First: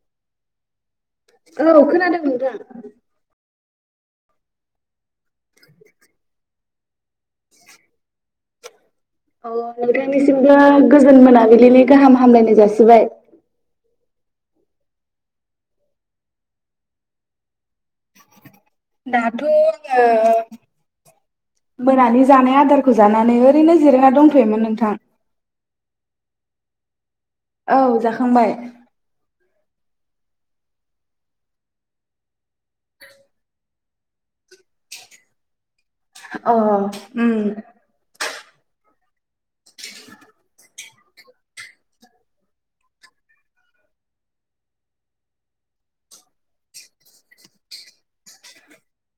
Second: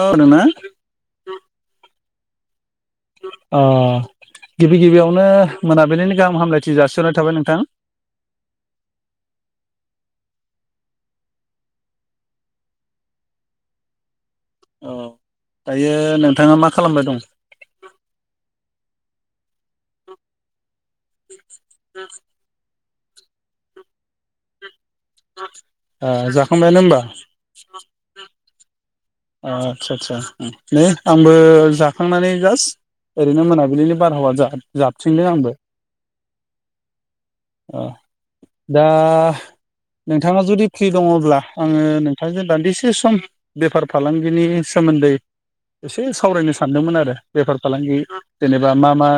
औ नोंना औ खोनादों नोंथां ओ गिबि गिबियावनो मोनाबिलिनि गाहाम हामलाय थि जासिहरनाय थाबाय नोंथां अ नोंथांनिसिमबो गोजोन मोनाबिलिनि गाहाम हामलायनाय जासिबाय औ दायो नोंथाङा मा खालामबाय दं? दाथ' आङो मोनानि जानाया आदार खौ जानानै ओरैनो जिरेैनो जिरायना दंथयोमोन नोंथां जाखांबायानो होमबा? औ जाखांबाय आच्छा आच्छा नै आंबो जाखांनानै जास्ट ओरैनो मोनाबिलिनि बारहावा जाबथिंदों आंगो अ उम दा नोंथाङा जुदि फ्रि दङब्ला आङो नोंथांजों दान्दिसे सम बेफार फालांगिनि सोमोन्दै एसे सावरायनो सानदोंमोन आरो बेफार फालांगि जेनेबा मा मा?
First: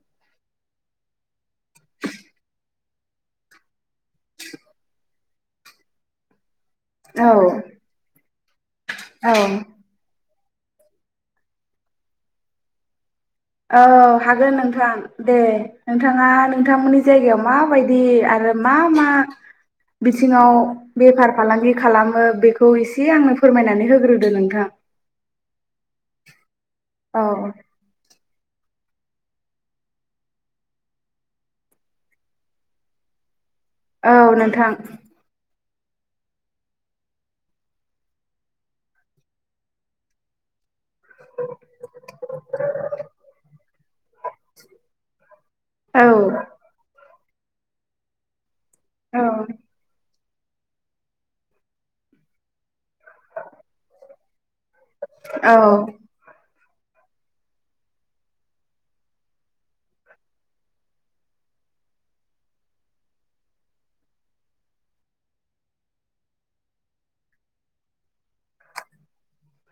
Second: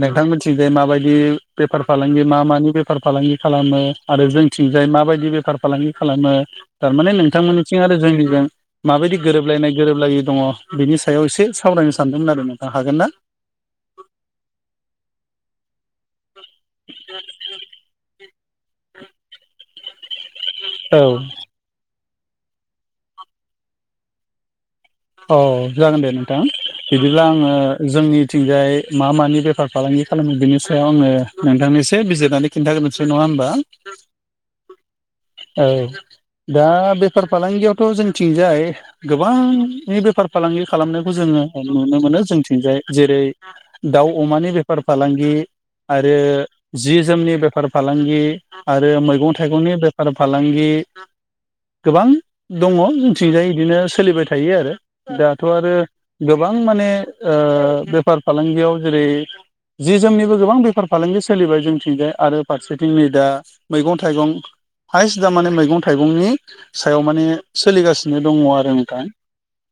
नोंथां मिथिंजाय माबायदि पफार फालांगि मा मानि बेफार फालांगि खालामो आरो जोंथिंजाय माबायदि बेफार फालांगि खालामो थारमाने औ नोंथांमोननिथिं आरो जोंनिजों माबायदि गोरोबलायनाय गोरोबलायि दङ, बिनि सायाव एसे सावरायनो सानदोंमोन आरो नोंथां हागोन ना? औ हागोन नोंथां दे नोंथाङा नोंथांमोननि जायगायाव माबायदि आरो औ बिावफार फालांगि खालाम बेखौ एसे आंनो फोरमायनानै होग्रोदो नोंथां औ जागोन दे नोंथां बिदिब्ला आङो औ जोंनि मिथिंजाय मा मानि बेफार फालांगि खालामो बेनि सायाव आङो नोंथांनि एसे बिजिरनानै खिन्थागोनसै नङा होमबा? औ नोंथां औ दा बेफार फालांगियावथ' जोंथिंजाय गोबांनि बेफार फालांगि खालामनायखौ जोङो नुनो मोनो जोंथिंजाय जेरै दाउ अमानि बेफार फालांगि आरो औ जि जोमनि बेफार फालांगि आरो मैगं औ थाइगंनि बे फालांगि गोबां दङ जोंथिंजाय बिदिनो सोलिबाय थायो आरो दाथ' औ आरो गोबां गोबां माने बेफार फालांगियाव जेरै जि जोमनिबो गोबां बेफार फालांगि सोलिबाय जोंथिंजाय आरो फारसेथिं नै दा मैगं थाइगं हाइस दा माने मैगं थाइगंनि सायाव माने सोलिगासिनो दङ आरो नोंथां।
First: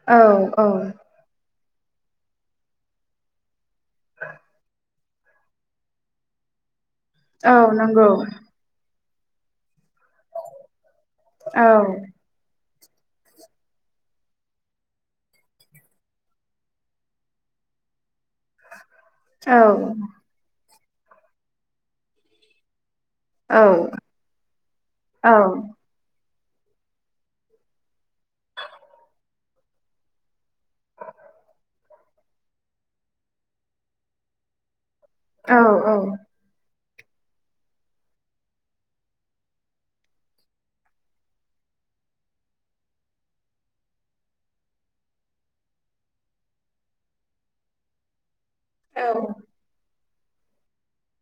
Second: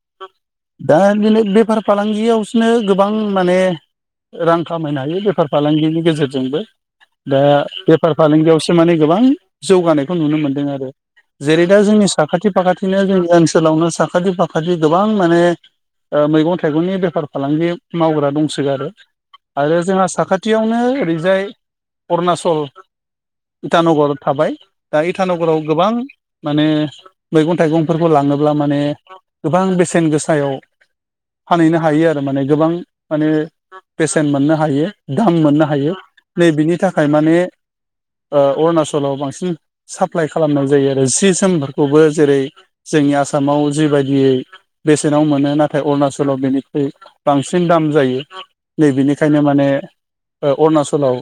औ औ दा बिनो बेफार फालांगियावसोनो गोबां माने रां खामायनो हायो बेफार फालांगिनि गेजेरजोंबो दा औ नंगौ बेफार फालांगियावसो माने गोबां जौगानाय खौ नुनो मोनदों आरो औ जेरै दा जोंनि साखाथि फाखाथिनो जोंनि ओनसोलावनो साखाथि फाखाथि गोबां माने ओ मैगं थाइगंनि बेफार फालांगि मावग्रा दंसोगारो औ आरो जोंहा साखाथियावनो ओरैजाय अरुणाचल औ इटानगर थाबाय दा औ इटानगराव गोबां माने मैगं थाइगंफोरखौ लाङोब्ला माने गोबां बेसेन गोसायाव फानहैनो हायो आरो माने गोबां माने बेसेन मोननो हायो दाम मोननो हायो औ नै बिनि थाखाय माने ओ अरुणाचलाव बांसिन साप्लाइ खालामनाय जायो आरो जि जोमफोरखौबो जेरै जोंनि आसामाव जिबायदियै बेसेनाव मोनो नाथाय अरुणाचलाव बेनिख्रुइ बांसिन दाम जायो। नै औ बिनिखायनो माने अरुणाचलाव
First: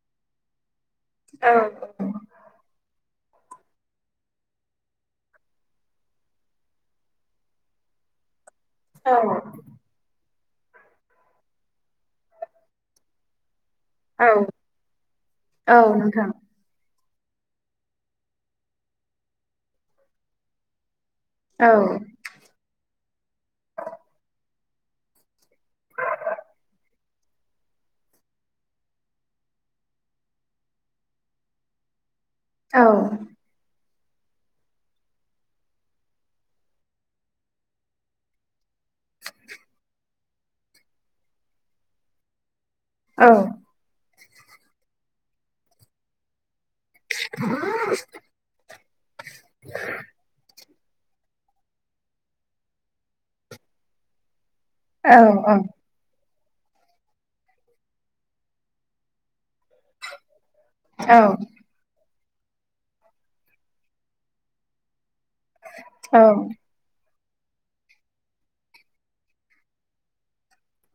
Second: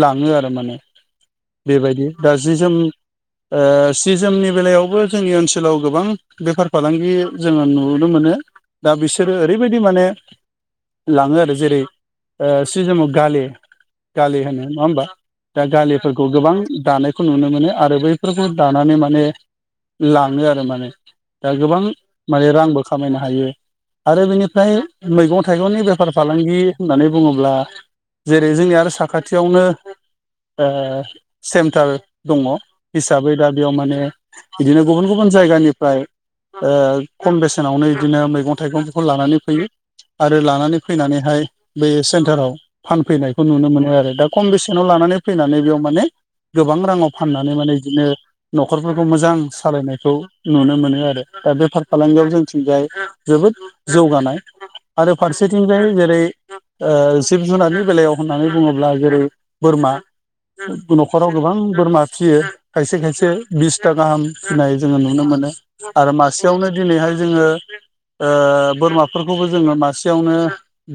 लाङो आरो माने। बेबायदि दा जि जोम ओ सि जोमनि बेलायावबो जोंनि ओनसोलाव गोबां बेफार फालांगि जोङो नुनो मोनो मोनो दा बिसोरो ओरैबायदि माने लाङो आरो जेरै ओ सि जोम आव गाले औ गाले होनो नङा होमबा दा औ गालिफोरखौ नोंथां गोबां दानायखौ नुनो मोनो। आरो बैफोरखौ दानानै माने लाङो आरो माने दा औ गोबां माने रांबो खामायनो हायो आरो बेनि फाय मैगं थाइगंनि बेफार फालांगि होननानै बुङोब्ला जेरै जोंनि आरो साखाथियावनो ओ सेन्टार दङ औ हिसाबै दा बेयाव माने बिदिनो गुबुन गुबुन जायगानिफ्राय ओ खम बेसेनावनो बिदिनो मैगं थाइगं खौ लानानै फैयो आरो लानानै फैनानैहाय बे सेन्टाराव औ फानफैनायखौ नुनो मोनो आरो दा खम बेसेनाव लानानै फैनानै बेयाव माने गोबां रां माने बिदिनो न'खरफोरखौ मोजां सालायनायखौ नुनो मोनो। आरो दा बेफार फालांगियाव जोंथिंजाय जोबोद जौगानाय औ आरो फारसेथिंजाय जेरै ओ जिब जुनारनि बेलायाव होननानै बुङोब्ला जेरै बोरमा औ नोंथां न'खराव गोबां बोरमा फिसियो खायसे खायसे बिसथा गाहाम फिनाय जोङो नुनो मोनो आरो औ मासेयावनो दिनैहाय जोङो ओ बोरमाफोरखौबो जोङो मासेयावनो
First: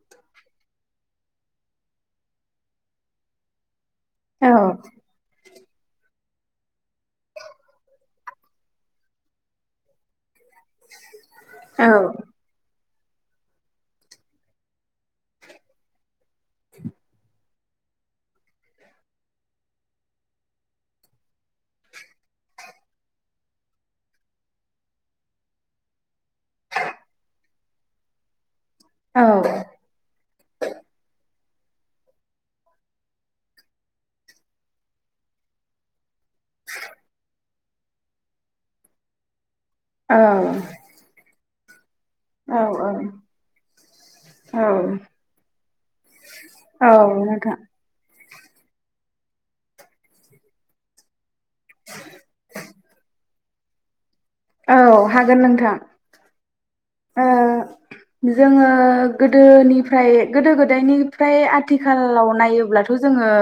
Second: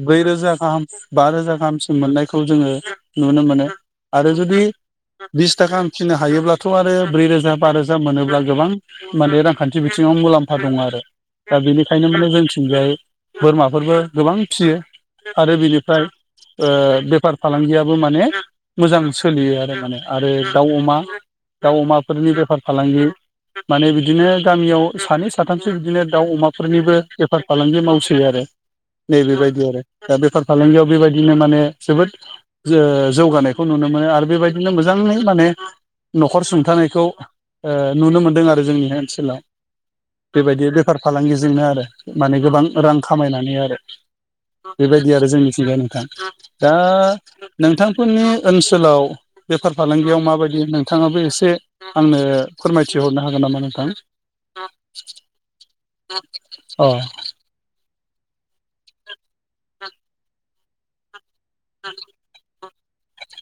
ब्रैरोजा गाहाम बा रोजा गाहामसिम मोननायखौ जोङो नुनो मोनो। आरो जुदि बिसथागाहाम फिनो हायोब्लाथ' आरो ब्रै रोजा बा रोजा मोनो दा गोबां माने रांखान्थि बिथिङावनो मुलाम्फा दङ आरो दा बेनिखायनो माने जोंथिंजाय बोरमाफोरबो गोबां फियो आरो बिनिफ्राय ओ बेफार फालांगियाबो माने मोजां सोलियो आरो माने आरो दाव अमा दाउ अमाफोरनि बेफार फालांगि माने बिदिनो गामियाव सानै साथामसो बिदिनो दाउ अमाफोरनिबो बेफार फालांगि मावसै आरो नै बेबायदि आरो दा बेफार फालांगियाव बेबायदिनो माने जोबोद ओ जौगानायखौ नुनो मोनो आरो बेबायदिनो मोजाङै माने न'खर सुंथानायखौ ओ नुनो मोनदों आरो जोंनि ओनसोलाव। बेबायदि बेफार फालांगिजोंनो आरो माने गोबां रां खामायनानै आरो। बेबायदि आरो जोंनिथिंजाय नोंथां दा नोंथांफोरनि ओनसोलाव बेफार फालांगियाव माबायदि नोंथाङाबो ए से आंनो फोरमायथिहरनो हागोन नामा नोंथां? औ हागोन नोंथां। अ ओ जोङो गोदोनिफ्राय गोदो गोदायनिफ्राय आथिखालाव नायोब्ला थ' जोंङो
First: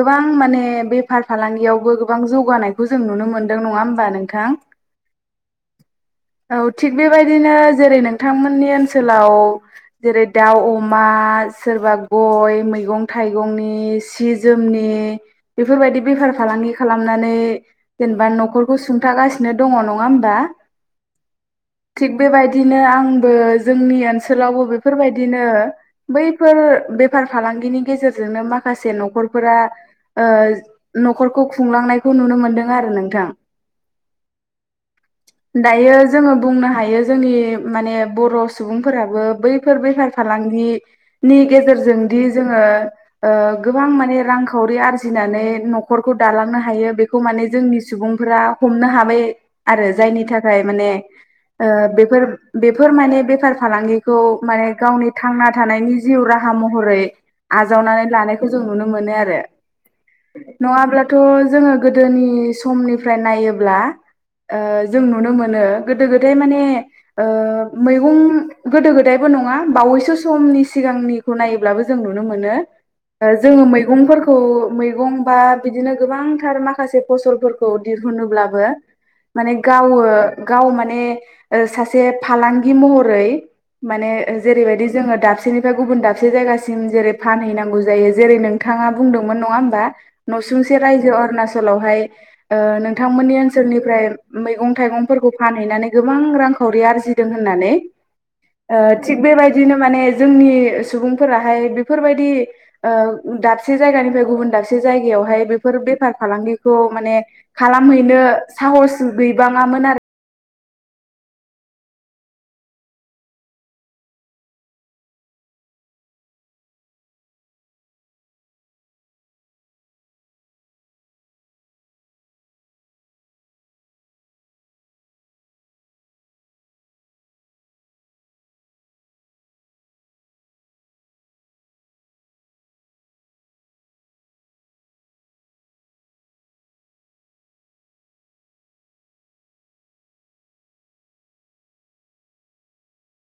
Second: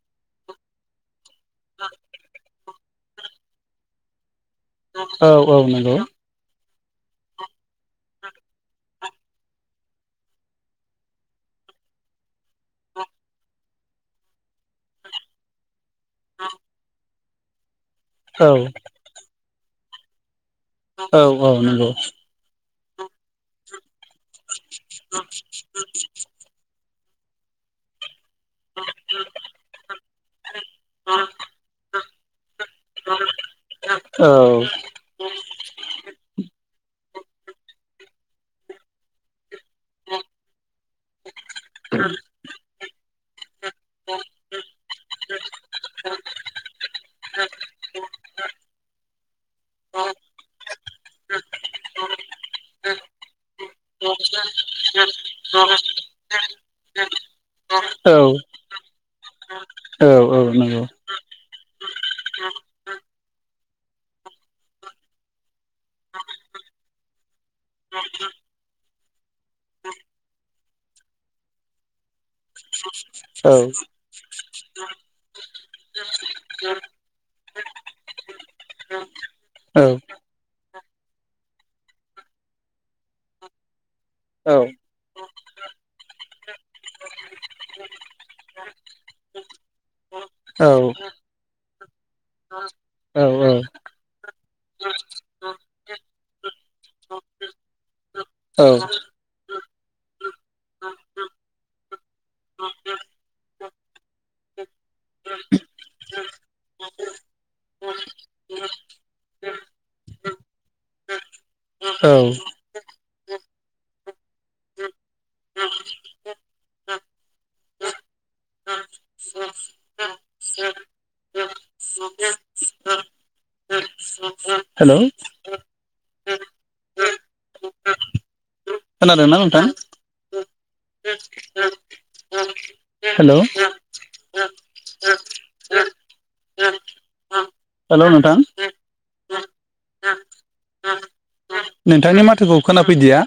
गोबां माने बेफार फालांगियावबो गोबां जौगानाय खौ जों नुनो मोन्दों नङा होमबा नोंथां। औ औ नंगौ। औ थिक बिबाय बिदिनो जेरै नोंथांमोननि ओनसोलाव जेरै- दाउ अमा सोरबा ग य मैंगं-थाइंनि सि जोमनि बेफोरबायदि बेफार फालांगि खालामना नै जेनेबा औ न'खरखौ सुंथागासिनो दङ नङा होमबा? औ औ नंगौ। थिग बेबायदिनो आंबो जोंनि ओन सोलावबो बेफोरबायदिनो बैफोर बेफार फालांगिनि गेजेर जोंनो माखासे न'खरफोरा ओ न'खरखौ खुंलांनायखौ नुनो मोनदों आरो नोंथां। ओ। दायो जोङो बुंनो हा यो जोंनि माने बर' सुबुंफोराबो बैफोर बेफार फालांगि नि गेजेरजों दि जोङो ओ गोबां माने रांखावरि आरजिनानै न'खरखौ दालांनो हायो बेखौ माने जोंनि सुबुं फोरा हमनो हाबाय आरो जायनि थाखाय माने ओ बेफोर बेफोर माने बेफार फालांगिखौ माने गावनि थांना थानायनि जिउ रा हा महरै आजावनानै औ लानायखौ जों नुनो मोनो आरो औ औ नंगौ नङाब्लाथ' जोङो गोदोनि समनिफ्राय नायोब्ला ओ जों नुनो मोनो गोदो गो दाय माने ओ मैगं गोदो गोदाय बो नङा बावैसो समनि सिगांनि खौ नायोब्लाबो जों नुनो मोनो ओ जाङो औ मैंग फोर खौ मैगं बा बिदिनो गोबांथार माखासे फसलफोरखौ दिहुनोब्लाबो माने औ गावो गाव माने ओ सासे फालांगि महरै माने औ जेरैबायदि जोङो दाबसेनिफाय गुबुन दाबसे जायगासिम जेरै फानहैनांगौ जायो। जेरै नों थाङा बुंदोंमोन नङा होमबा औ न'सुंसे रायजो अरुणाचलावहाय ओ औ नोंथांमोननि ओनसोल निफ्राय मैगं थाइगंफोरखौ फानहैनानै गोबां रांखावरि आरजिदों होननानै औ ओ थिग बेबाय दिनो माने जोंनि सुबुंफोराहाय बेफोरबायदि ओ दाबसे जायगा निफाय गुबन दाबसे जायगायावहाय बेफोर बेफार फालांगिखौ माने खालामहैनो साहस गैबां आमोन आरो औ हेलौ! खोनादोना नोंथां? हेल'! हेल' नोंथां? नोंथांनि माथोखौ खोनाफैदिया।